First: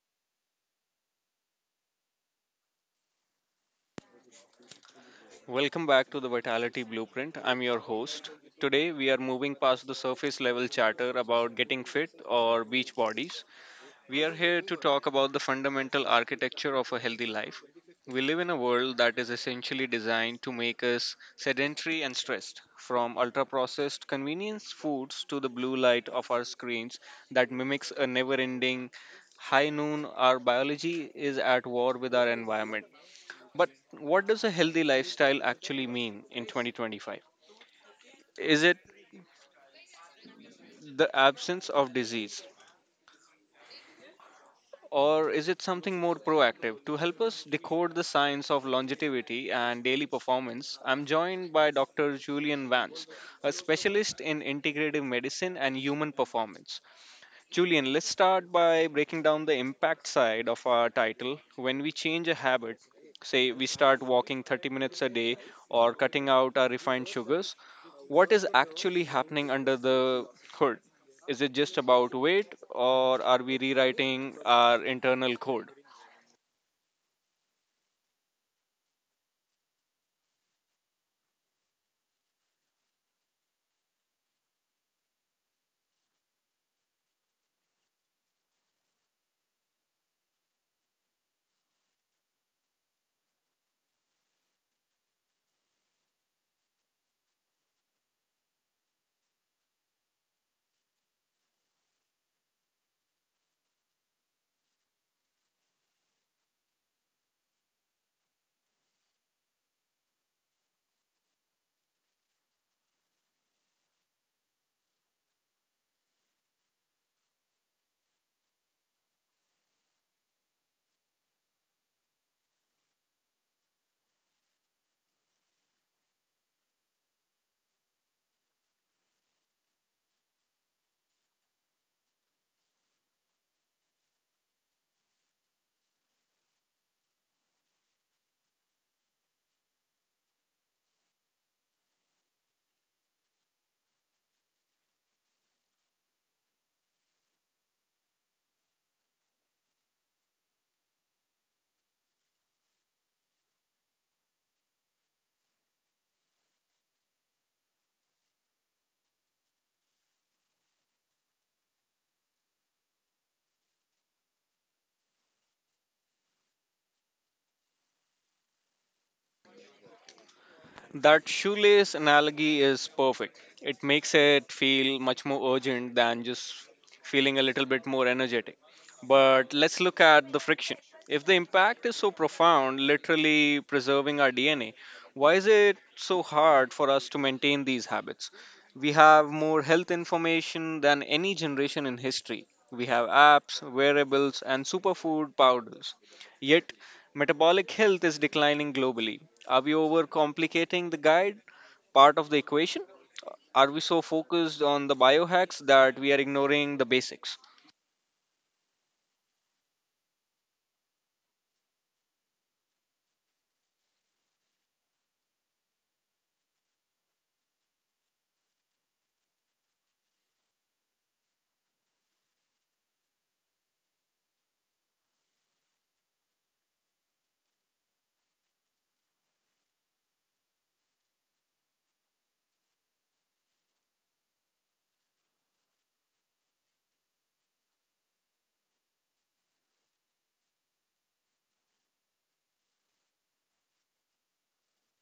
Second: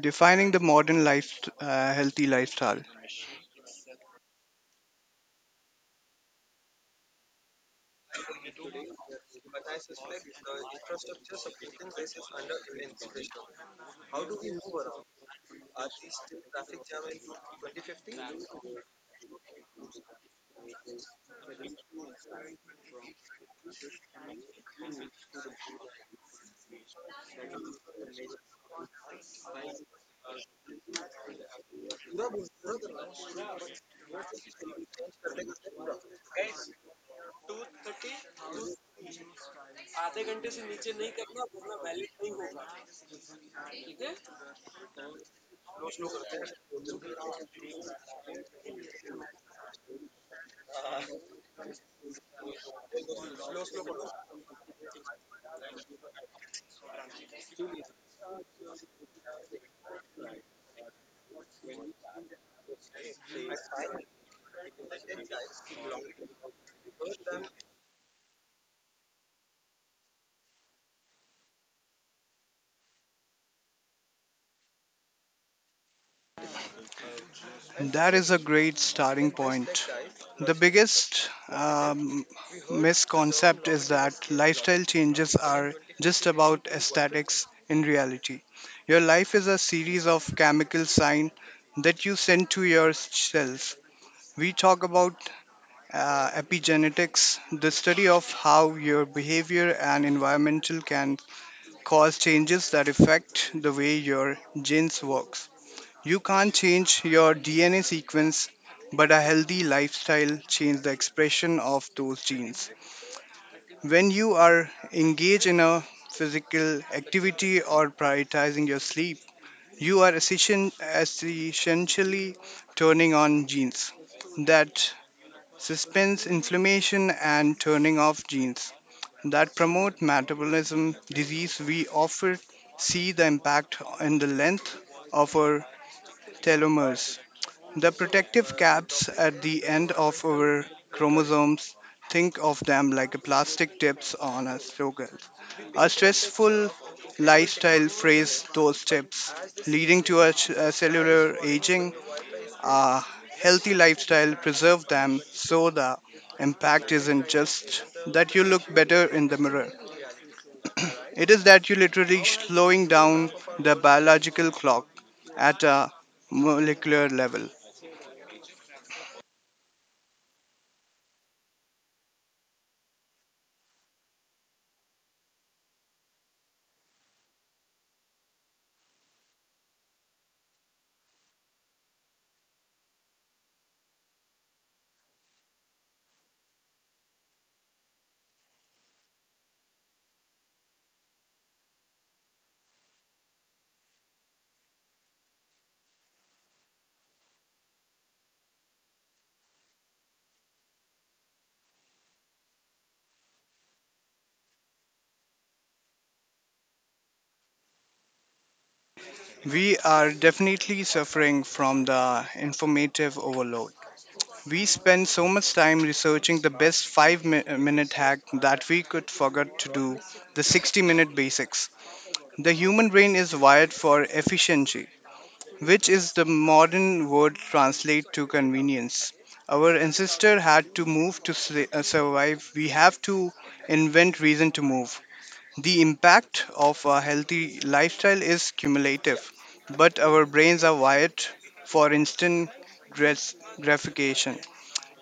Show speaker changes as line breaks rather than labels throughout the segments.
defining the modern life, healthy lifestyle.
Welcome back to the Vitality Blueprint. I'm your host. Today, we are moving past the surface level chatter about getting fit or beach bodies. We are here to talk about the fundamental architecture of a healthy life. We live in a world that is essentially designed to make us sedentary and stressed, from ultra processed convenience foods to the blue light of our screens that mimics a never ending high noon. Our biology is at war with our environment. But what does a healthy lifestyle actually mean in 2025? Is it the absence of disease? Or is it something more proactive? To help us decode the science of longevity and daily performance, I'm joined by Dr. Julian Vance, a specialist in integrative medicine and human performance. Julian, let's start by breaking down the impact side of our title. When we change a habit, say we start walking 30 minutes a day or cutting out our refined sugars, what is actually happening under the hood? Is it just about weight or are we rewriting our internal code?
That is a great starting point. The biggest misconcept is that lifestyle changes are just about aesthetics in reality. Your life is a series of chemical signs that you send to your cells. We talk about epigenetics, the study of how your behavior and environmental can cause changes that affect the way your genes works. You can't change your DNA sequence, but a healthy lifestyle changes the expression of those genes. When you are engaged in a physical activity or prioritizing your sleep, you are essentially turning on genes that suspends inflammation and turning off genes that promote metabolism disease. We often see the impact in the length of our telomeres, the protective caps at the end of our chromosomes. Think of them like a plastic tips on a struggle. A stressful lifestyle frays those tips, leading to a cellular aging. A healthy lifestyle preserve them, so the impact isn't just that you look better in the mirror, it is that you literally slowing down the biological clock at a molecular level.
That shoelace analogy is perfect. It makes it feel much more urgent than just feeling a little bit more energetic. But let's look at the friction. If the impact is so profound, literally preserving our DNA, why is it so hard for us to maintain these habits? We have more health information than any generation in history. We have apps, wearables, and superfood powders. Yet metabolic health is declining globally. Are we overcomplicating the guide part of the equation? Are we so focused on the biohacks that we are ignoring the basics?
We are definitely suffering from the informative overload. We spend so much time researching the best 5 minute hack that we could forget to do the 60-minute basics. The human brain is wired for efficiency, which is the modern word translate to convenience. Our ancestor had to move to survive. We have to invent reason to move. The impact of a healthy lifestyle is cumulative, but our brains are wired for instant gratification.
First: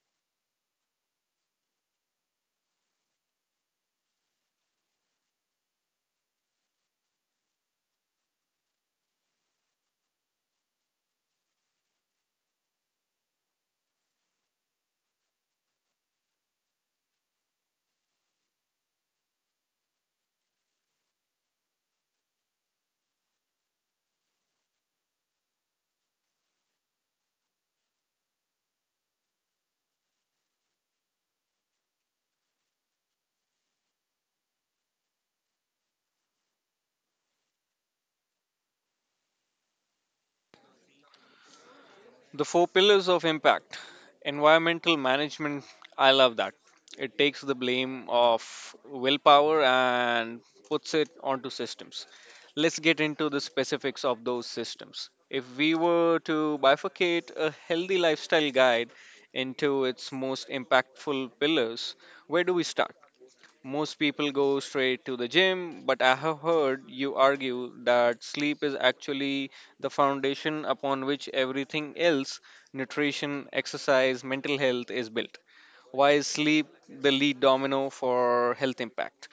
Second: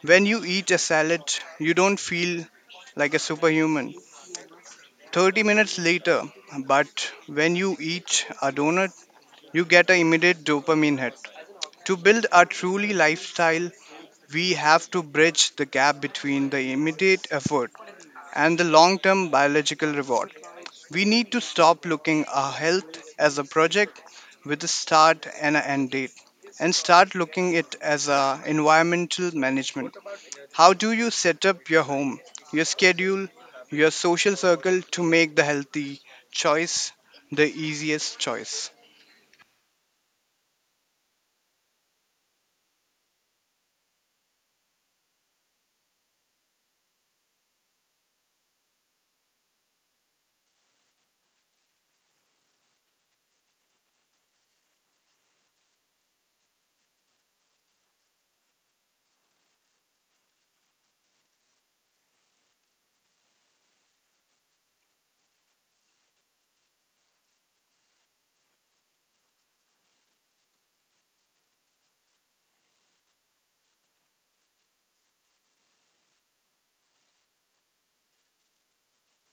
When you eat a salad, you don't feel like a superhuman 30 minutes later, but when you eat a donut, you get an immediate dopamine hit. To build a truly lifestyle, we have to bridge the gap between the immediate effort and the long term biological reward. We need to stop looking our health as a project with a start and an end date, and start looking it as a environmental management. How do you set up your home, your schedule, your social circle to make the healthy choice the easiest choice?
The four pillars of impact. Environmental management, I love that. It takes the blame of willpower and puts it onto systems. Let's get into the specifics of those systems. If we were to bifurcate a healthy lifestyle guide into its most impactful pillars, where do we start? Most people go straight to the gym, but I have heard you argue that sleep is actually the foundation upon which everything else, nutrition, exercise, mental health, is built. Why is sleep the lead domino for health impact?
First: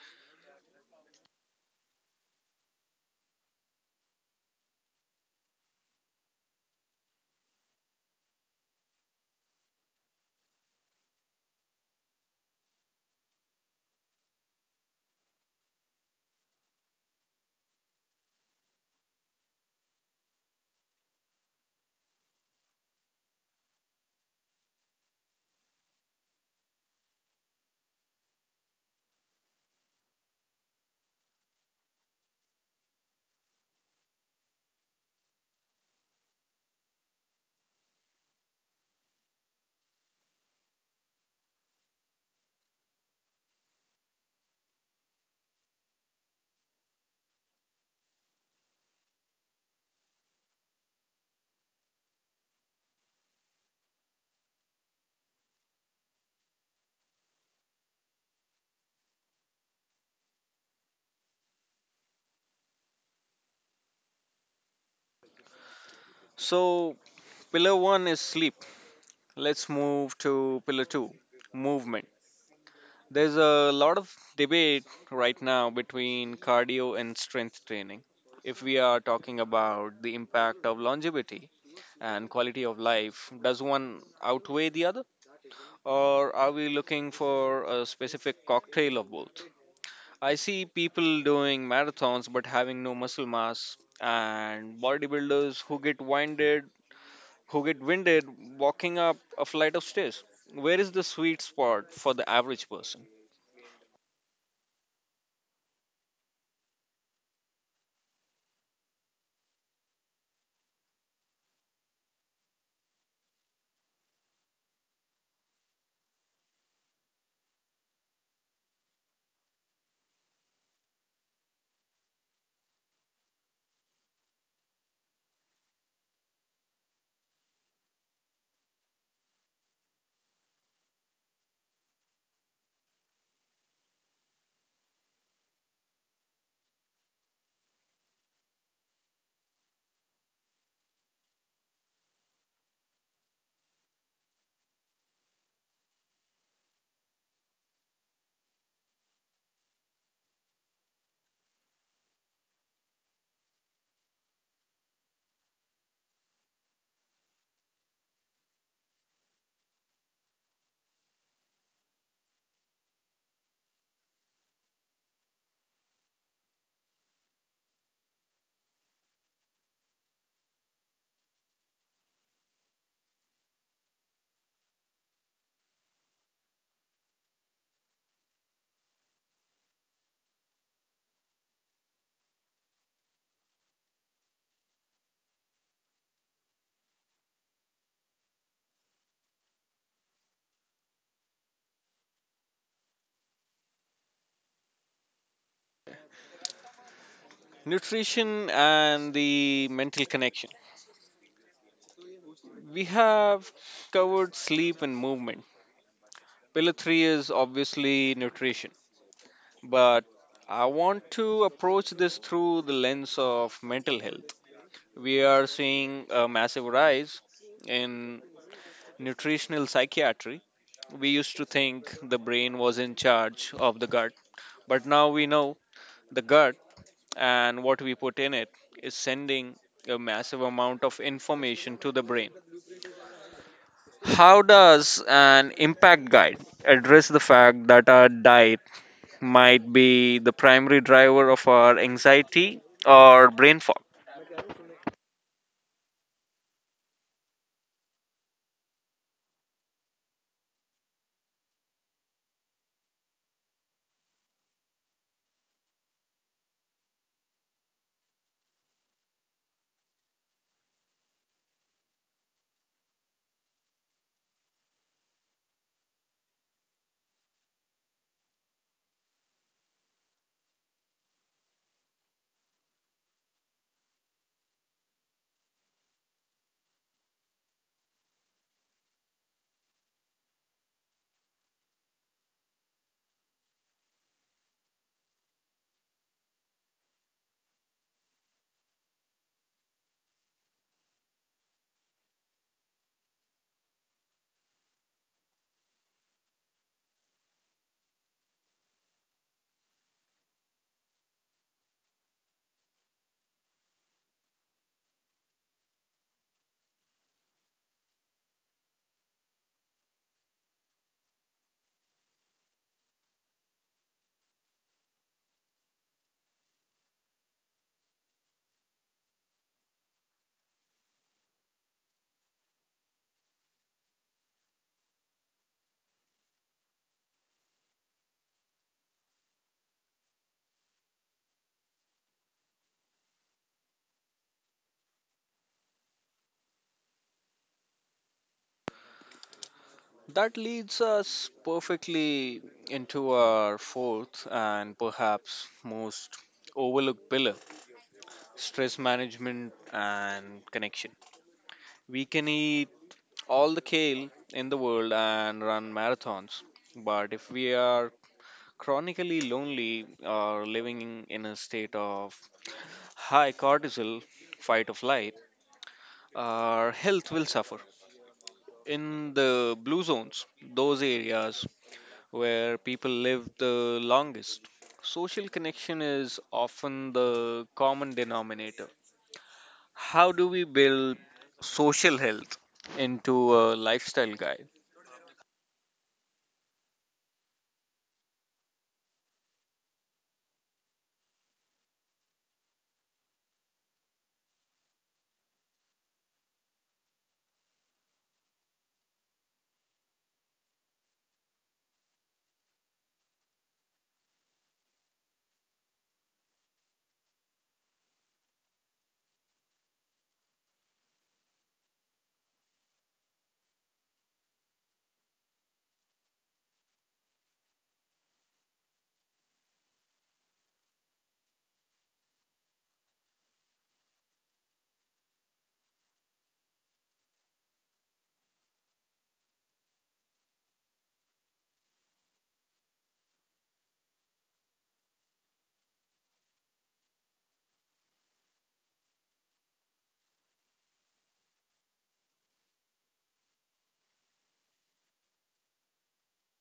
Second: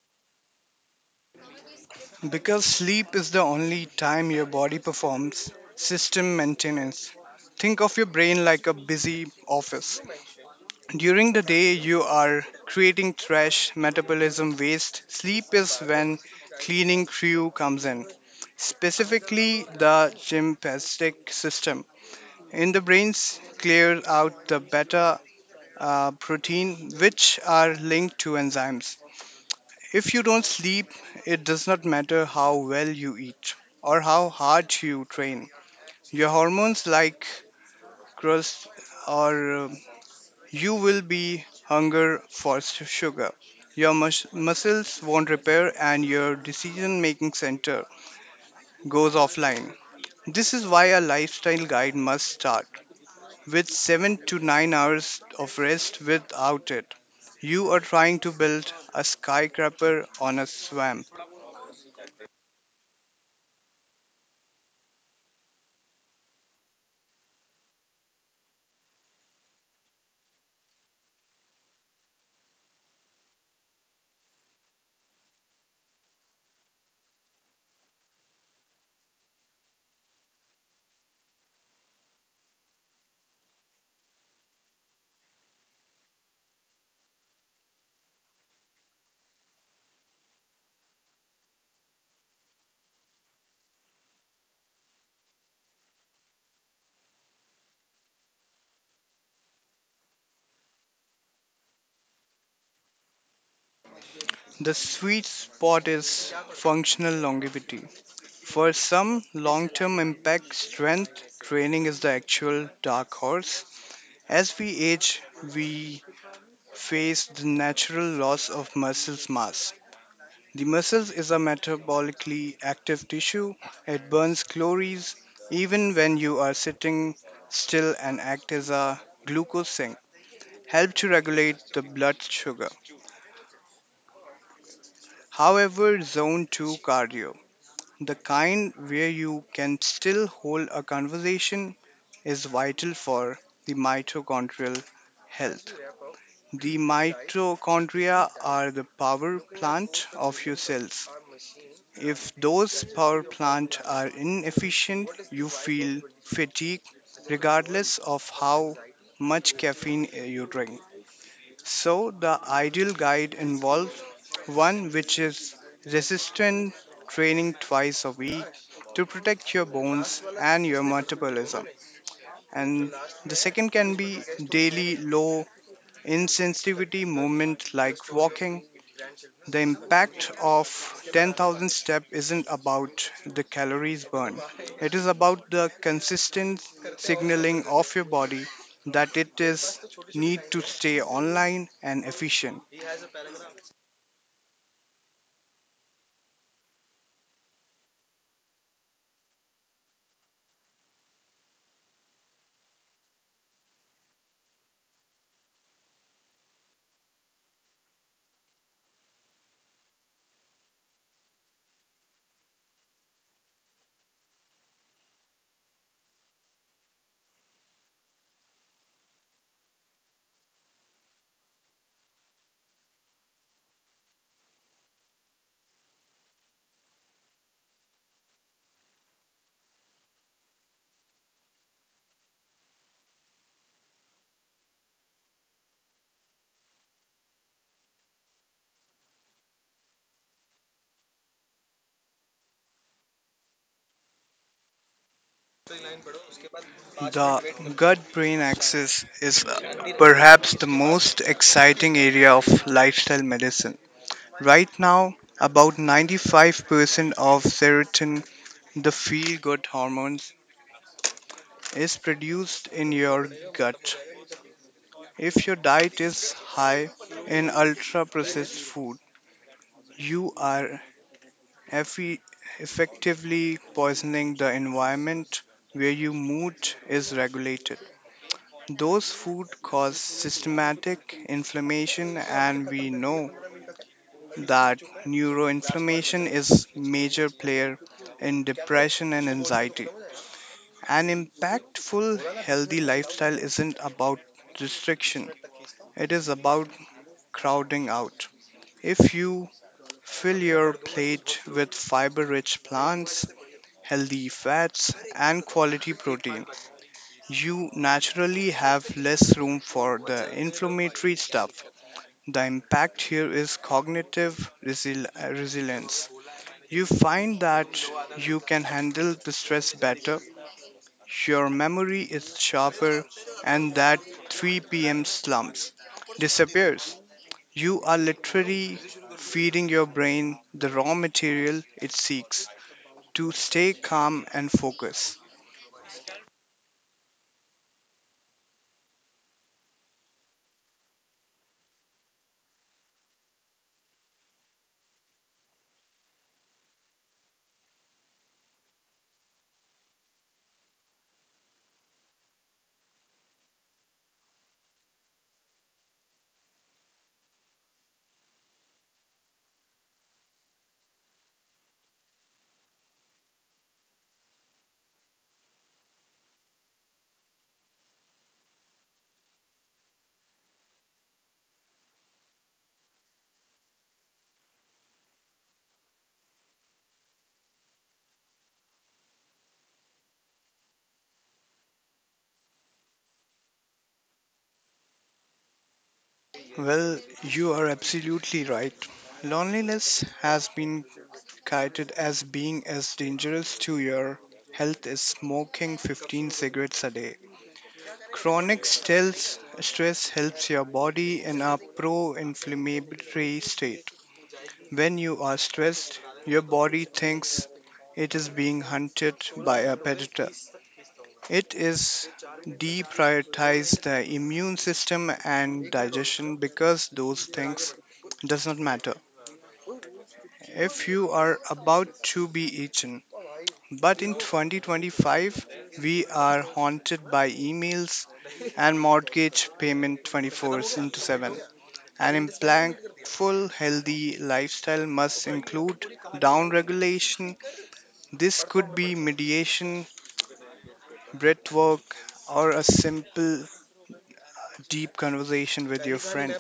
Because sleep is the only time your body performs system maintenance. Think of your brain like a busy office. During the day, you are creating trash, metabolism waste. Sleep is when cleaning crew comes in, specifically the sympathetic system. In the brains, clear out the beta protein, which are linked to enzymes. If you don't sleep, it does not matter how well you eat or how hard you train. Your hormones like crust or you will be hunger for sugar. Your muscles won't repair and your decision making center goes offline. This is why a lifestyle guide must start with 7 to 9 hours of rest. Without it, you are trying to build a skyscraper on a swamp.
So, pillar one is sleep. Let's move to pillar two, movement. There's a lot of debate right now between cardio and strength training. If we are talking about the impact of longevity and quality of life, does one outweigh the other? Or are we looking for a specific cocktail of both? I see people doing marathons but having no muscle mass, and bodybuilders who get winded walking up a flight of stairs. Where is the sweet spot for the average person?
The sweet spot is functional longevity. For some, long term impact strength training is the actual dark horse. As we age, we face the natural loss of muscle mass. The muscles is a metabolically active tissue. It burns calories even when you are sitting still, and act as a glucose sink, help to regulate the blood sugar. However, zone 2 cardio, the kind where you can still hold a conversation, is vital for the mitochondrial health. The mitochondria are the power plant of your cells. If those power plants are inefficient, you feel fatigue regardless of how much caffeine you drink. So, the ideal guide involves one, which is resistant training twice a week to protect your bones and your metabolism. And the second can be daily low insensitivity movement like walking. The impact of 10,000 step isn't about the calories burned. It is about the consistent signaling of your body that it is need to stay online and efficient.
Nutrition and the mental connection. We have covered sleep and movement. Pillar 3 is obviously nutrition, but I want to approach this through the lens of mental health. We are seeing a massive rise in nutritional psychiatry. We used to think the brain was in charge of the gut, but now we know the gut and what we put in it is sending a massive amount of information to the brain. How does an impact guide address the fact that our diet might be the primary driver of our anxiety or brain fog?
The gut brain axis is perhaps the most exciting area of lifestyle medicine. Right now, about 95% of serotonin, the feel good hormone, is produced in your gut. If your diet is high in ultra processed food, you are effe- effectively poisoning the environment where your mood is regulated. Those food cause systematic inflammation, and we know that neuroinflammation is major player in depression and anxiety. An impactful healthy lifestyle isn't about restriction. It is about crowding out. If you fill your plate with fiber-rich plants, healthy fats and quality protein, you naturally have less room for the inflammatory stuff. The impact here is cognitive resilience. You find that you can handle the stress better, your memory is sharper, and that 3 p.m. slumps disappears. You are literally feeding your brain the raw material it seeks to stay calm and focus.
That leads us perfectly into our fourth and perhaps most overlooked pillar, stress management and connection. We can eat all the kale in the world and run marathons, but if we are chronically lonely or living in a state of high cortisol, fight or flight, our health will suffer. In the blue zones, those areas where people live the longest, social connection is often the common denominator. How do we build social health into a lifestyle guide?
Well, you are absolutely right. Loneliness has been cited as being as dangerous to your health as smoking 15 cigarettes a day. Chronic stress helps your body in a pro inflammatory state. When you are stressed, your body thinks it is being hunted by a predator. It is deprioritize the immune system and digestion, because those things does not matter if you are about to be eaten. But in 2025, we are haunted by emails and mortgage payment 24 into 7. An impactful, healthy lifestyle must include down regulation. This could be mediation, breath work, or a simple, deep conversation with your friend.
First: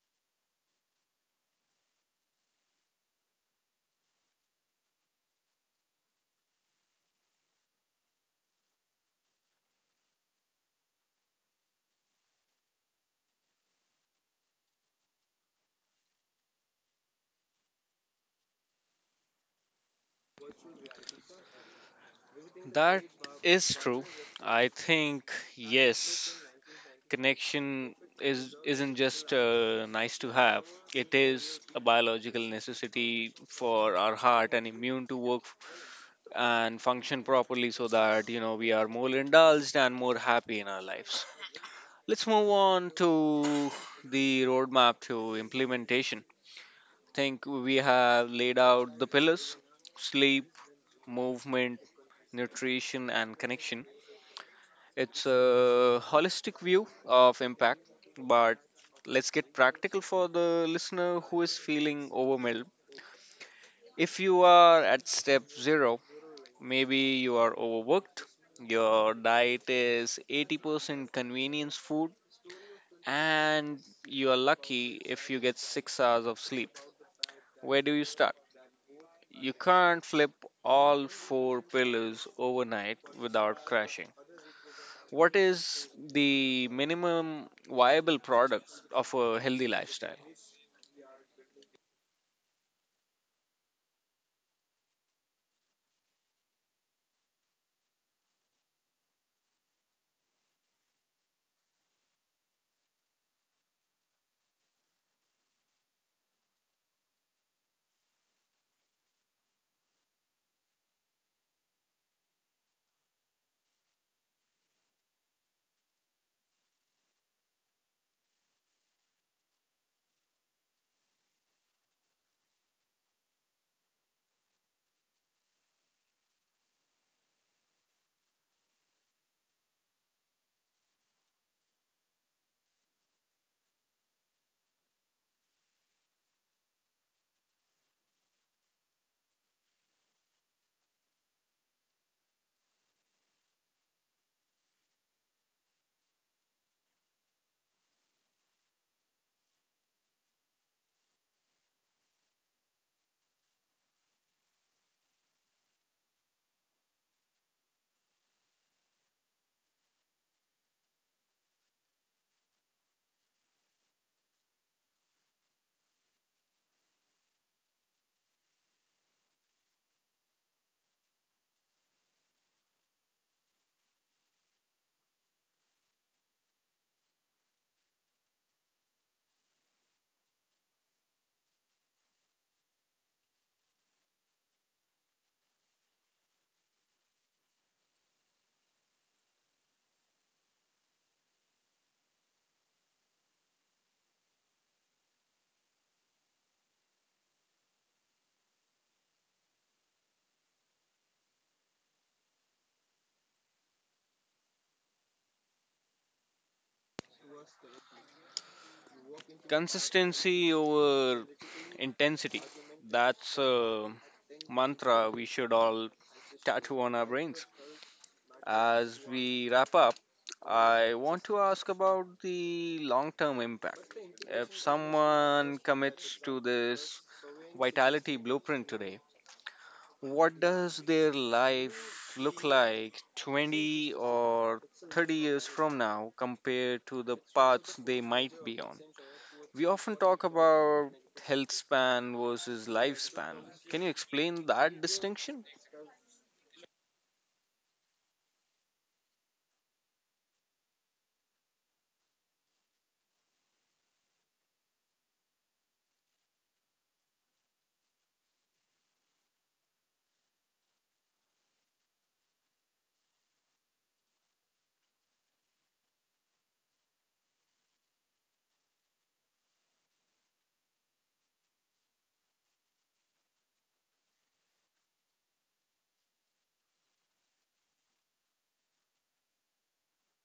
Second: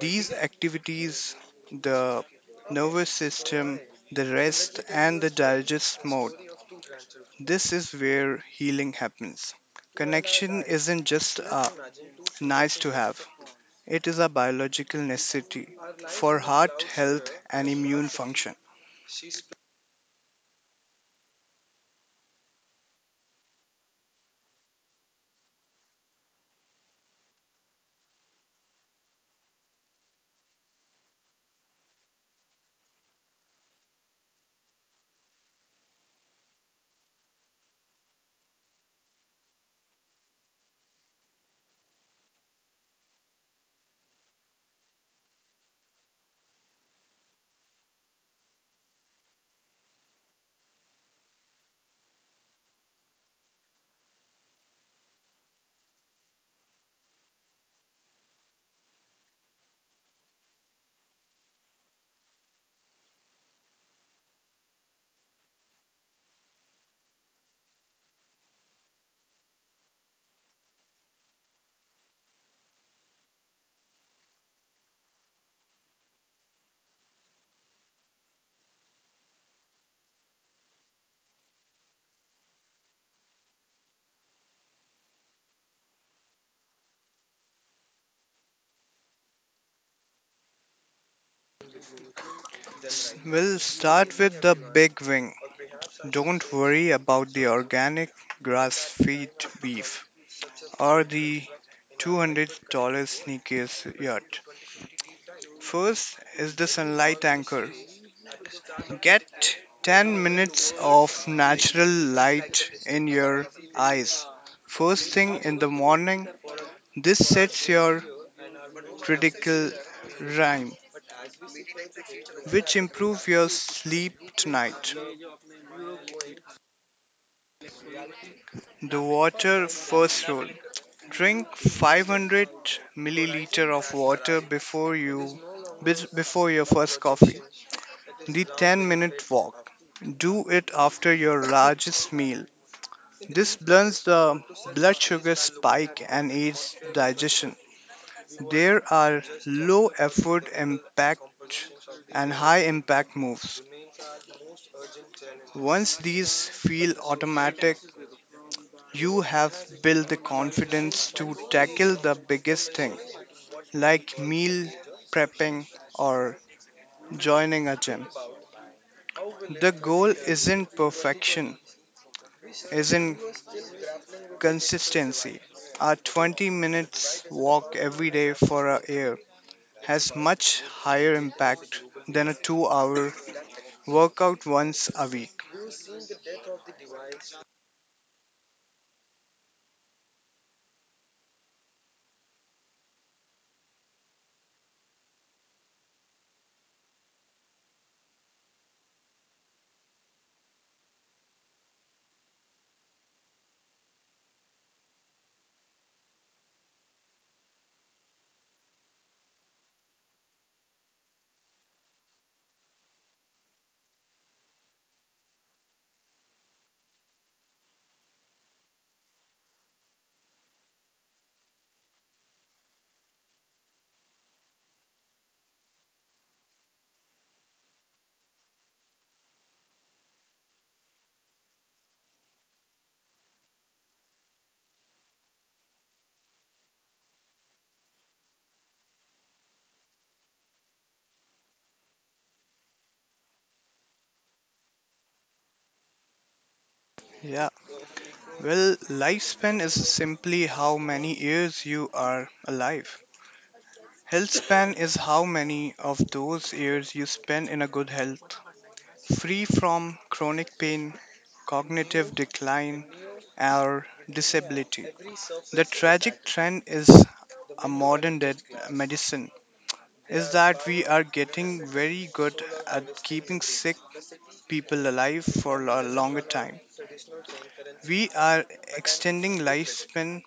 These activities, the nervous system, the rest, and the digest mode, this is where healing happens. Connection isn't just a nice to have, it is a biological necessity for heart health and immune function.
That is true. I think, yes, connection is, isn't just nice to have, it is a biological necessity for our heart and immune to work and function properly so that we are more indulged and more happy in our lives. Let's move on to the roadmap to implementation. I think we have laid out the pillars: sleep, movement, nutrition, and connection. It's a holistic view of impact, but let's get practical for the listener who is feeling overwhelmed. If you are at step zero, maybe you are overworked, your diet is 80% convenience food, and you are lucky if you get 6 hours of sleep. Where do you start? You can't flip all four pillars overnight without crashing. What is the minimum viable product of a healthy lifestyle?
We'll start with the big wing. Don't worry about the organic grass fed beef or the $200 sneakers yacht. First is the sunlight anchor. Get 10 minutes of natural light in your eyes first thing in the morning. This sets your critical rhyme, which improve your sleep tonight. The water first rule: drink 500 milliliter of water before your first coffee. The 10-minute walk: do it after your largest meal. This blunts the blood sugar spike and aids digestion. There are low effort impact and high impact moves. Once these feel automatic, you have built the confidence to tackle the biggest thing, like meal prepping or joining a gym. The goal isn't perfection, isn't consistency. A 20 minutes walk every day for a year has much higher impact than a 2 hour workout once a week.
Consistency over intensity. That's a mantra we should all tattoo on our brains. As we wrap up, I want to ask about the long term impact. If someone commits to this vitality blueprint today, what does their life look like 20 or 30 years from now compared to the paths they might be on? We often talk about health span versus lifespan. Can you explain that distinction?
Yeah, well, lifespan is simply how many years you are alive. Health span is how many of those years you spend in a good health, free from chronic pain, cognitive decline, or disability. The tragic trend is a modern dead medicine is that we are getting very good at keeping sick people alive for a longer time. We are extending lifespan,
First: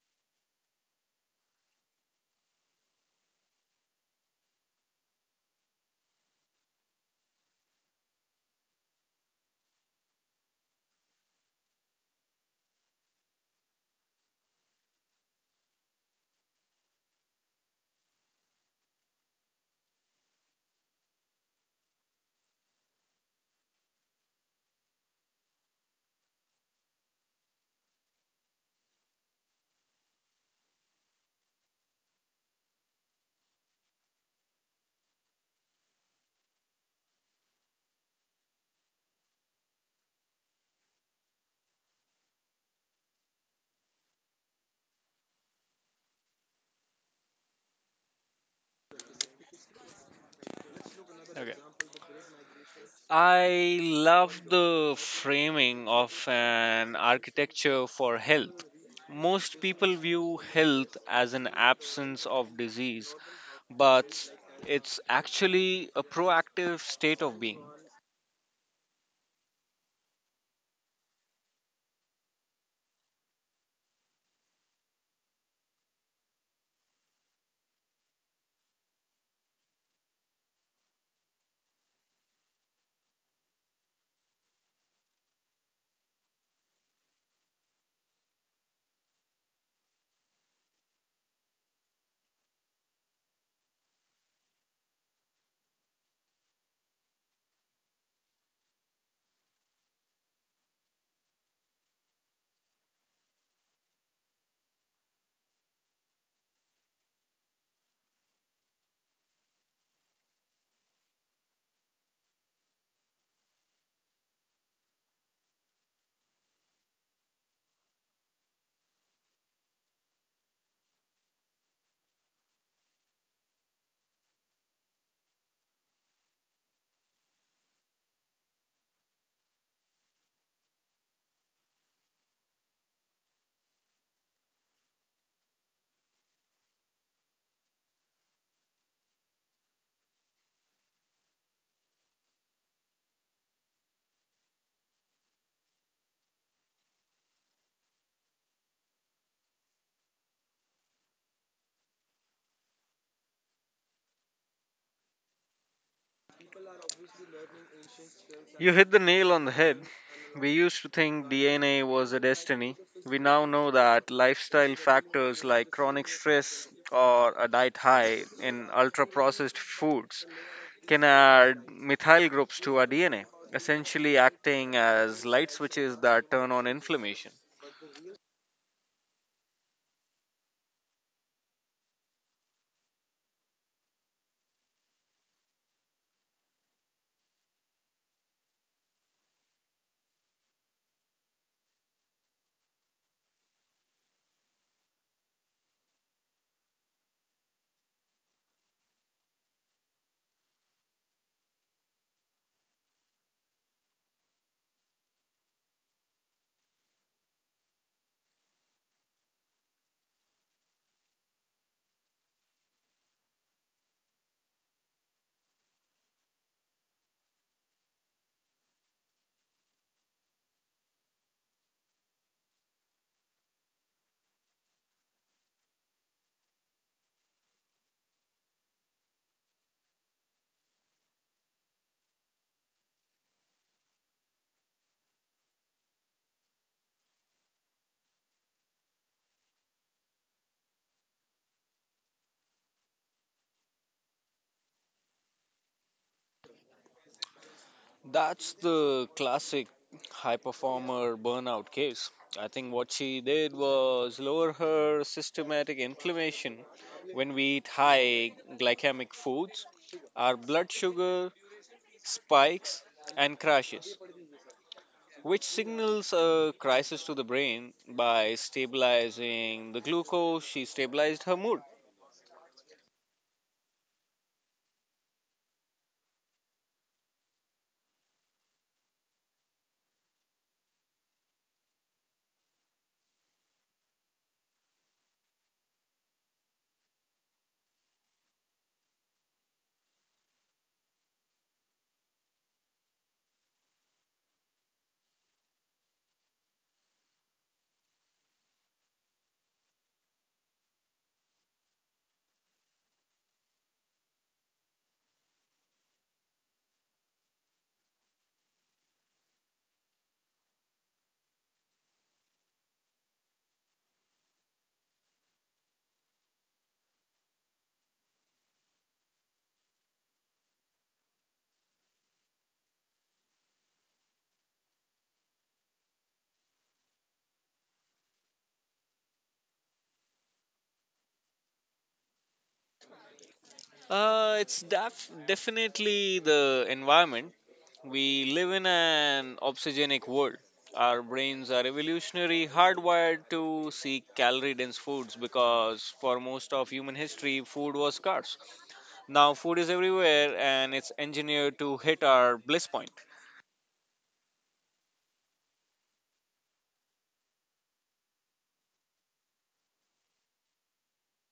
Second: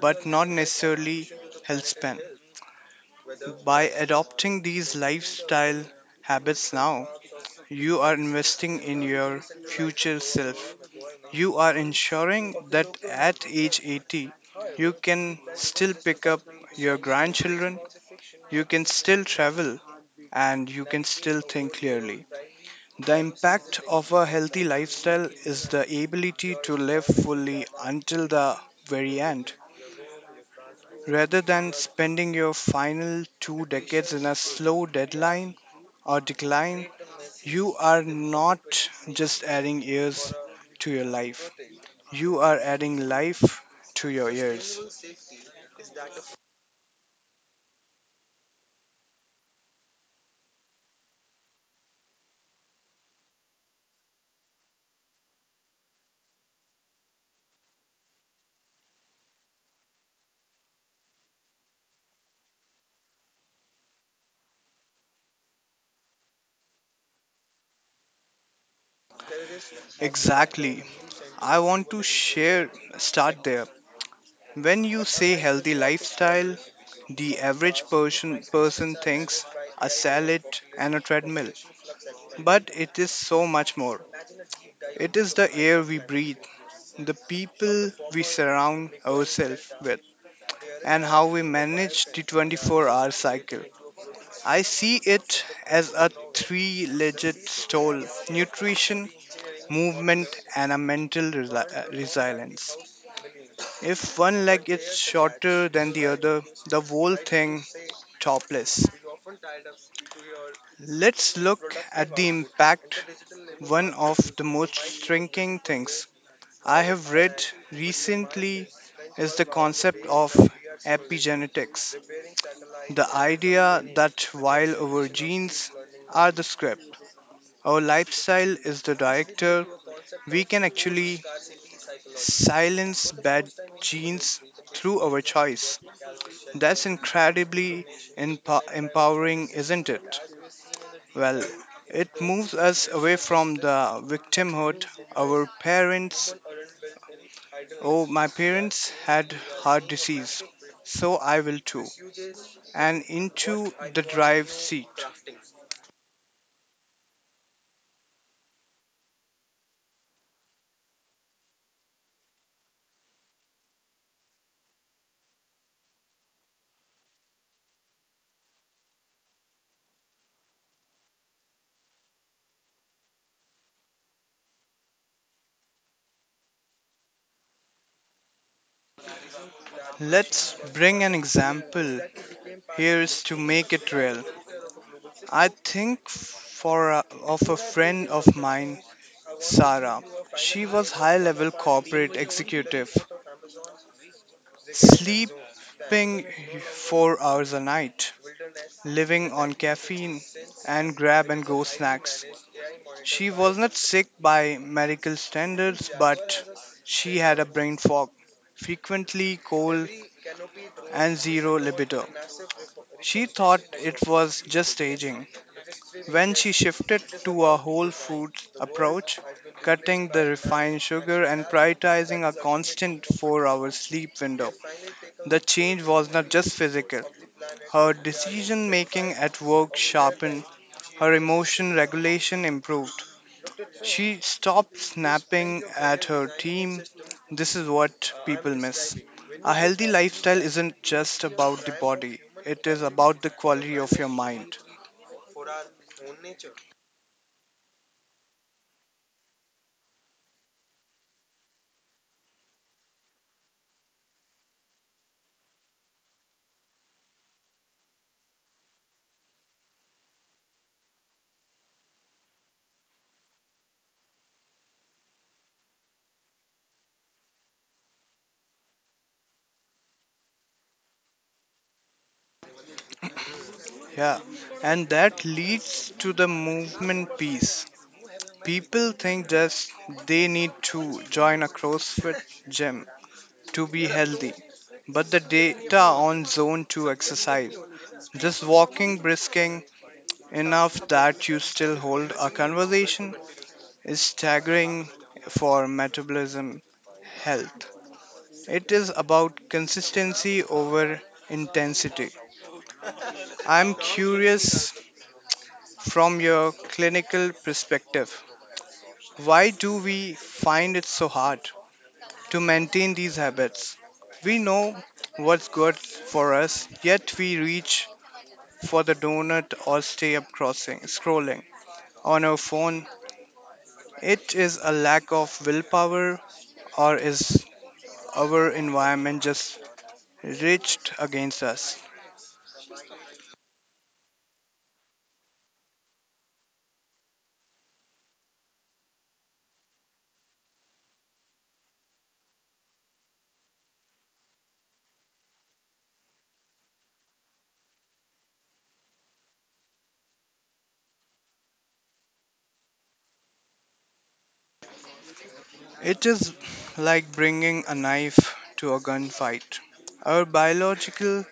but not necessarily health span. By adopting these lifestyle habits now, you are investing in your future self. You are ensuring that at age 80, you can still pick up your grandchildren, you can still travel, and you can still think clearly. The impact of a healthy lifestyle is the ability to live fully until the very end, rather than spending your final two decades in a slow deadline or decline. You are not just adding years to your life, you are adding life to your years.
Okay. I love the framing of an architecture for health. Most people view health as an absence of disease, but it's actually a proactive state of being.
Exactly. I want to share, start there. When you say healthy lifestyle, the average person thinks a salad and a treadmill. But it is so much more. It is the air we breathe, the people we surround ourselves with, and how we manage the 24-hour cycle. I see it as a three legged stool: nutrition, movement, and a mental resilience. If one leg is shorter than the other, the whole thing topless. Let's look at the impact. One of the most striking things I have read recently is the concept of epigenetics, the idea that while our genes are the script, our lifestyle is the director. We can actually silence bad genes through our choice. That's incredibly empowering, isn't it? Well, it moves us away from the victimhood. Our parents, oh, my parents had heart disease, so I will too, and into the drive seat.
You hit the nail on the head. We used to think DNA was a destiny. We now know that lifestyle factors like chronic stress or a diet high in ultra processed foods can add methyl groups to our DNA, essentially acting as light switches that turn on inflammation.
Let's bring an example here's to make it real. I think of a friend of mine, Sarah. She was high level corporate executive sleeping 4 hours a night, living on caffeine and grab and go snacks. She was not sick by medical standards, but she had a brain fog, frequently cold, and zero libido. She thought it was just aging. When she shifted to a whole food approach, cutting the refined sugar and prioritizing a constant 4-hour sleep window, the change was not just physical. Her decision making at work sharpened, her emotion regulation improved. She stopped snapping at her team. This is what people miss. A healthy lifestyle isn't just about the body, it is about the quality of your mind.
That's the classic high performer burnout case. I think what she did was lower her systematic inflammation. When we eat high glycemic foods, our blood sugar spikes and crashes, which signals a crisis to the brain. By stabilizing the glucose, she stabilized her mood.
Yeah, and that leads to the movement piece. People think just they need to join a CrossFit gym to be healthy, but the data on zone 2 exercise, just walking, brisking enough that you still hold a conversation, is staggering for metabolism health. It is about consistency over intensity. I'm curious, from your clinical perspective, why do we find it so hard to maintain these habits? We know what's good for us, yet we reach for the donut or stay up crossing, scrolling on our phone. It is a lack of willpower, or is our environment just reached against us?
It's definitely the environment. We live in an obsogenic world. Our brains are evolutionary hardwired to seek calorie dense foods because for most of human history, food was scarce. Now, food is everywhere and it's engineered to hit our bliss point.
It is like bringing a knife to a gunfight. Our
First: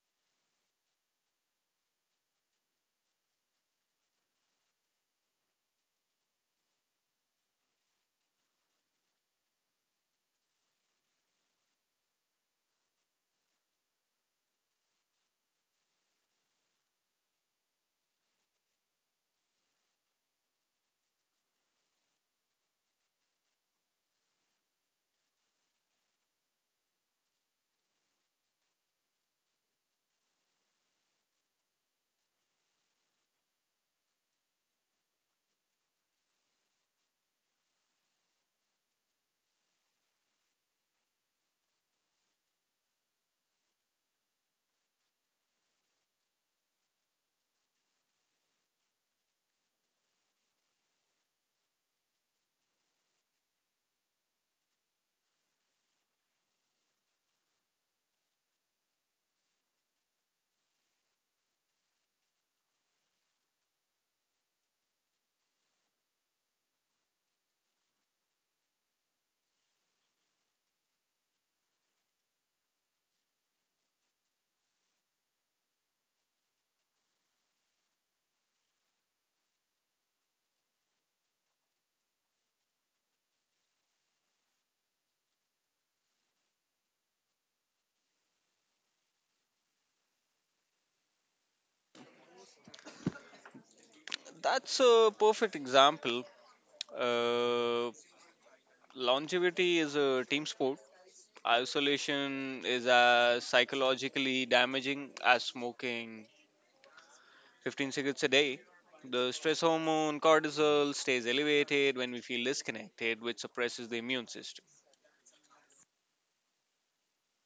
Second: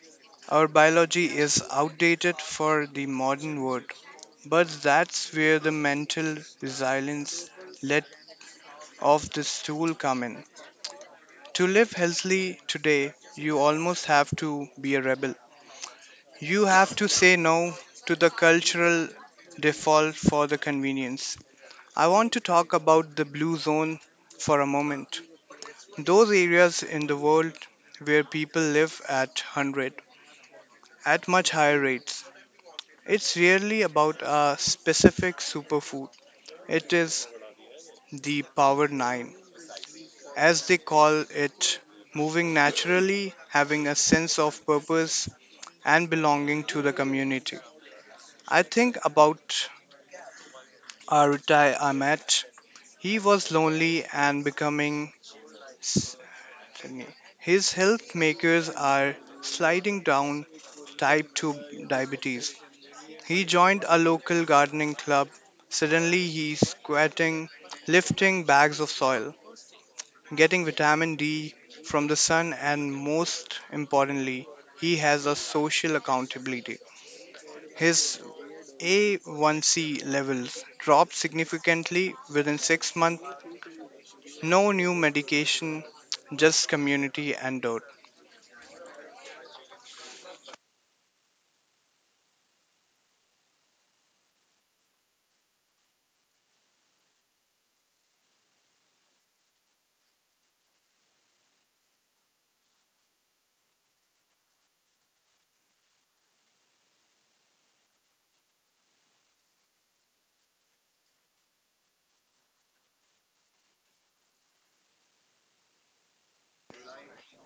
our biology is outdated for the modern world, but that's where the mental resilience let of this tool come in. To live healthily today, you almost have to be a rebel. You have to say no to the cultural default for the convenience. I want to talk about the blue zone for a moment, those areas in the world where people live at 100 at much higher rates. It's really about a specific superfood. It is the power 9, as they call it, moving naturally, having a sense of purpose and belonging to the community. I think about Arutai Ahmed. He was lonely and becoming. s- His health makers are sliding down type 2 diabetes. He joined a local gardening club. Suddenly, he's squatting, lifting bags of soil, getting vitamin D from the sun, and most importantly, he has a social accountability. His A1C levels dropped significantly within 6 months. No new medication, just community antidote.
That's a perfect example. Uh, Longevity is a team sport. Isolation is as psychologically damaging as smoking 15 cigarettes a day. The stress hormone cortisol stays elevated when we feel disconnected, which suppresses the immune system.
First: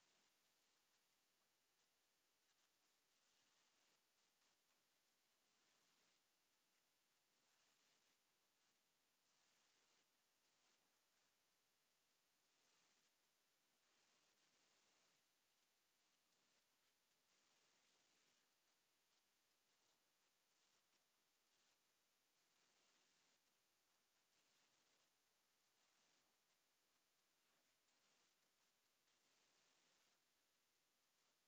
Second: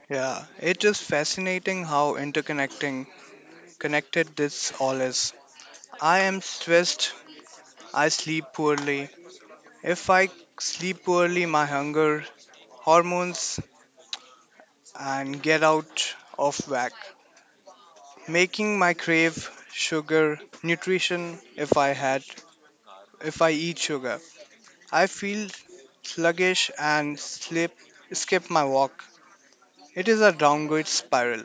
Yeah, it is fascinating how interconnecting connected this all is. I am stressed, I sleep poorly. If I sleep poorly, my hunger, hormones, and get out of whack, making my crave sugar nutrition if I eat sugar, I feel sluggish and slip skip my walk. It is a downward spiral.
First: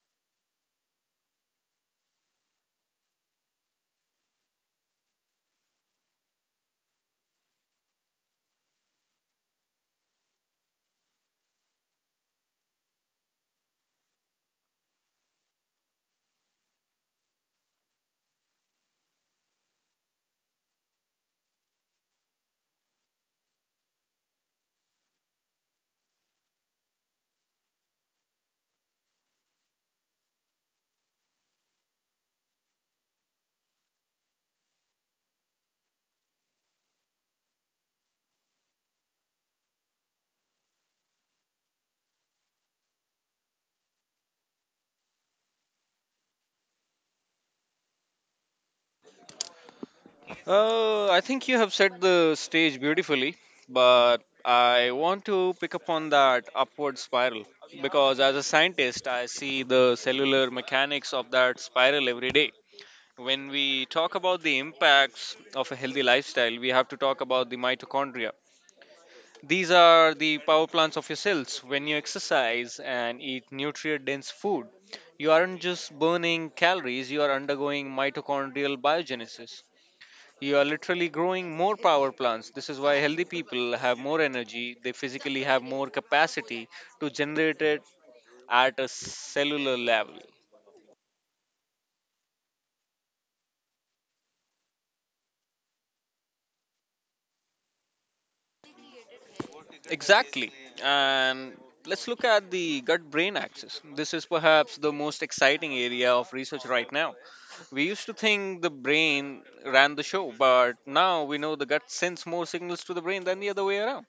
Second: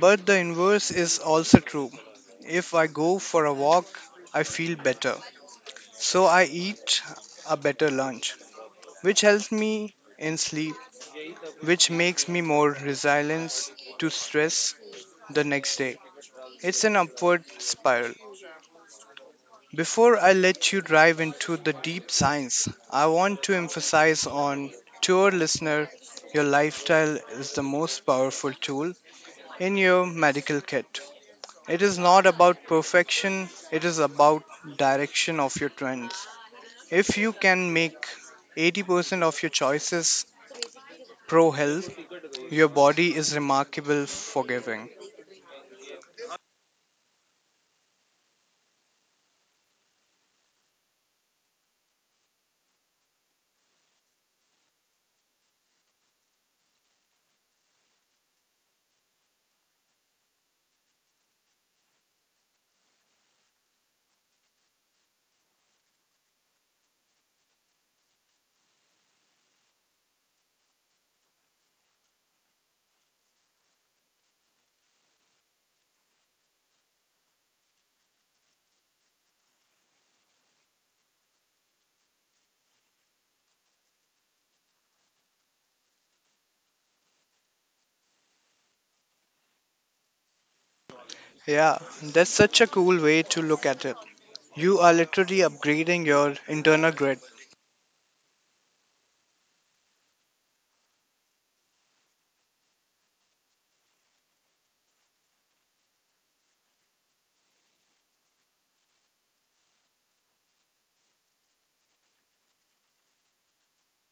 But the inverse is also true. If I go for a walk, I feel better, so I eat a better lunch, which helps me in sleep, which makes me more resilient to stress the next day. It's an upward spiral. Before I let you dive into the deep science, I want to emphasize on to our listener, your lifestyle is the most powerful tool in your medical kit. It is not about perfection, it is about direction of your trends. If you can make 80% of your choices pro health, your body is remarkable forgiving.
I think you have set the stage beautifully, but I want to pick up on that upward spiral because, as a scientist, I see the cellular mechanics of that spiral every day. When we talk about the impacts of a healthy lifestyle, we have to talk about the mitochondria. These are the power plants of your cells. When you exercise and eat nutrient dense food, you aren't just burning calories, you are undergoing mitochondrial biogenesis. You are literally growing more power plants. This is why healthy people have more energy: they physically have more capacity to generate it at a cellular level.
Yeah, that's such a cool way to look at it. You are literally upgrading your internal grid.
Exactly. And let's look at the gut brain axis. This is perhaps the most exciting area of research right now. We used to think the brain ran the show, but now we know the gut sends more signals to the brain than the other way around.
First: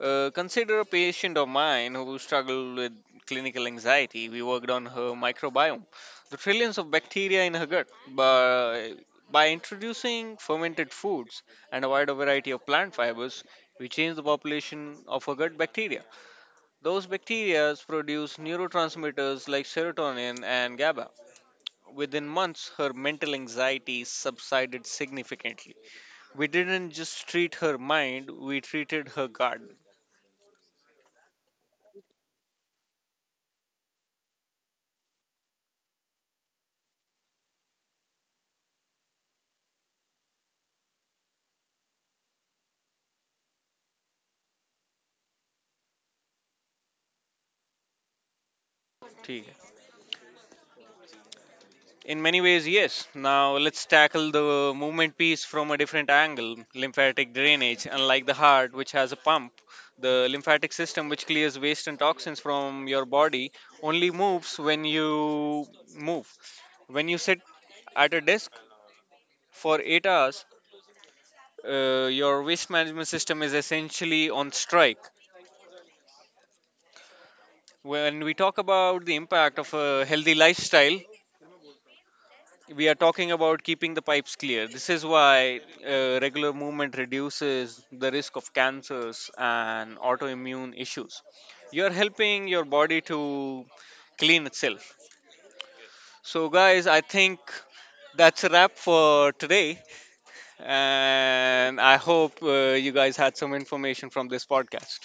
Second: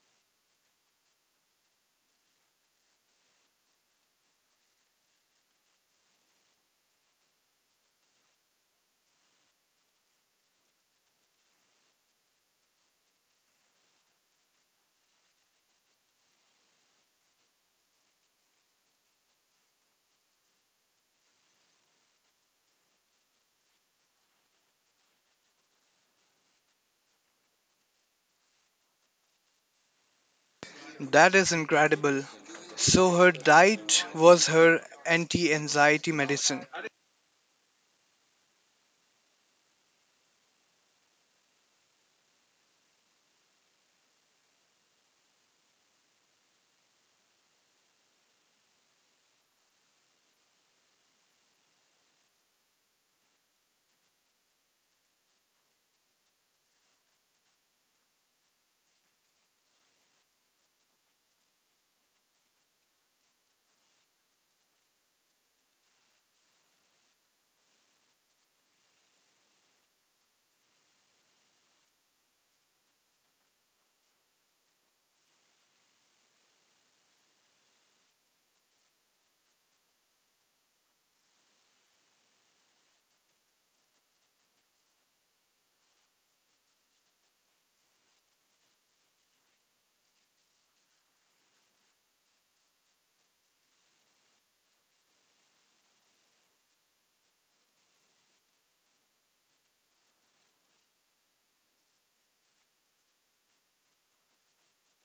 Consider a patient of mine who struggled with clinical anxiety. We worked on her microbiome, the trillions of bacteria in her gut, by introducing fermented foods and a wider variety of plant fibers. We changed the population of her gut bacteria. Those bacteria produce neurotransmitters like serotonin and GABA. Within months, her mental anxiety subsided significantly. We didn't just treat her mind, we treated her gut.
That is incredible. So her diet was her anti-anxiety medicine.
ठीक. In many ways, yes. Now let's tackle the movement piece from a different angle: lymphatic drainage. Unlike the heart, which has a pump, the lymphatic system, which clears waste and toxins from your body, only moves when you move. When you sit at a desk for 8 hours, your waste management system is essentially on strike. When we talk about the impact of a healthy lifestyle, we are talking about keeping the pipes clear. This is why regular movement reduces the risk of cancers and autoimmune issues. You're helping your body to clean itself. So, guys, I think that's a wrap for today. And I hope you guys had some information from this podcast.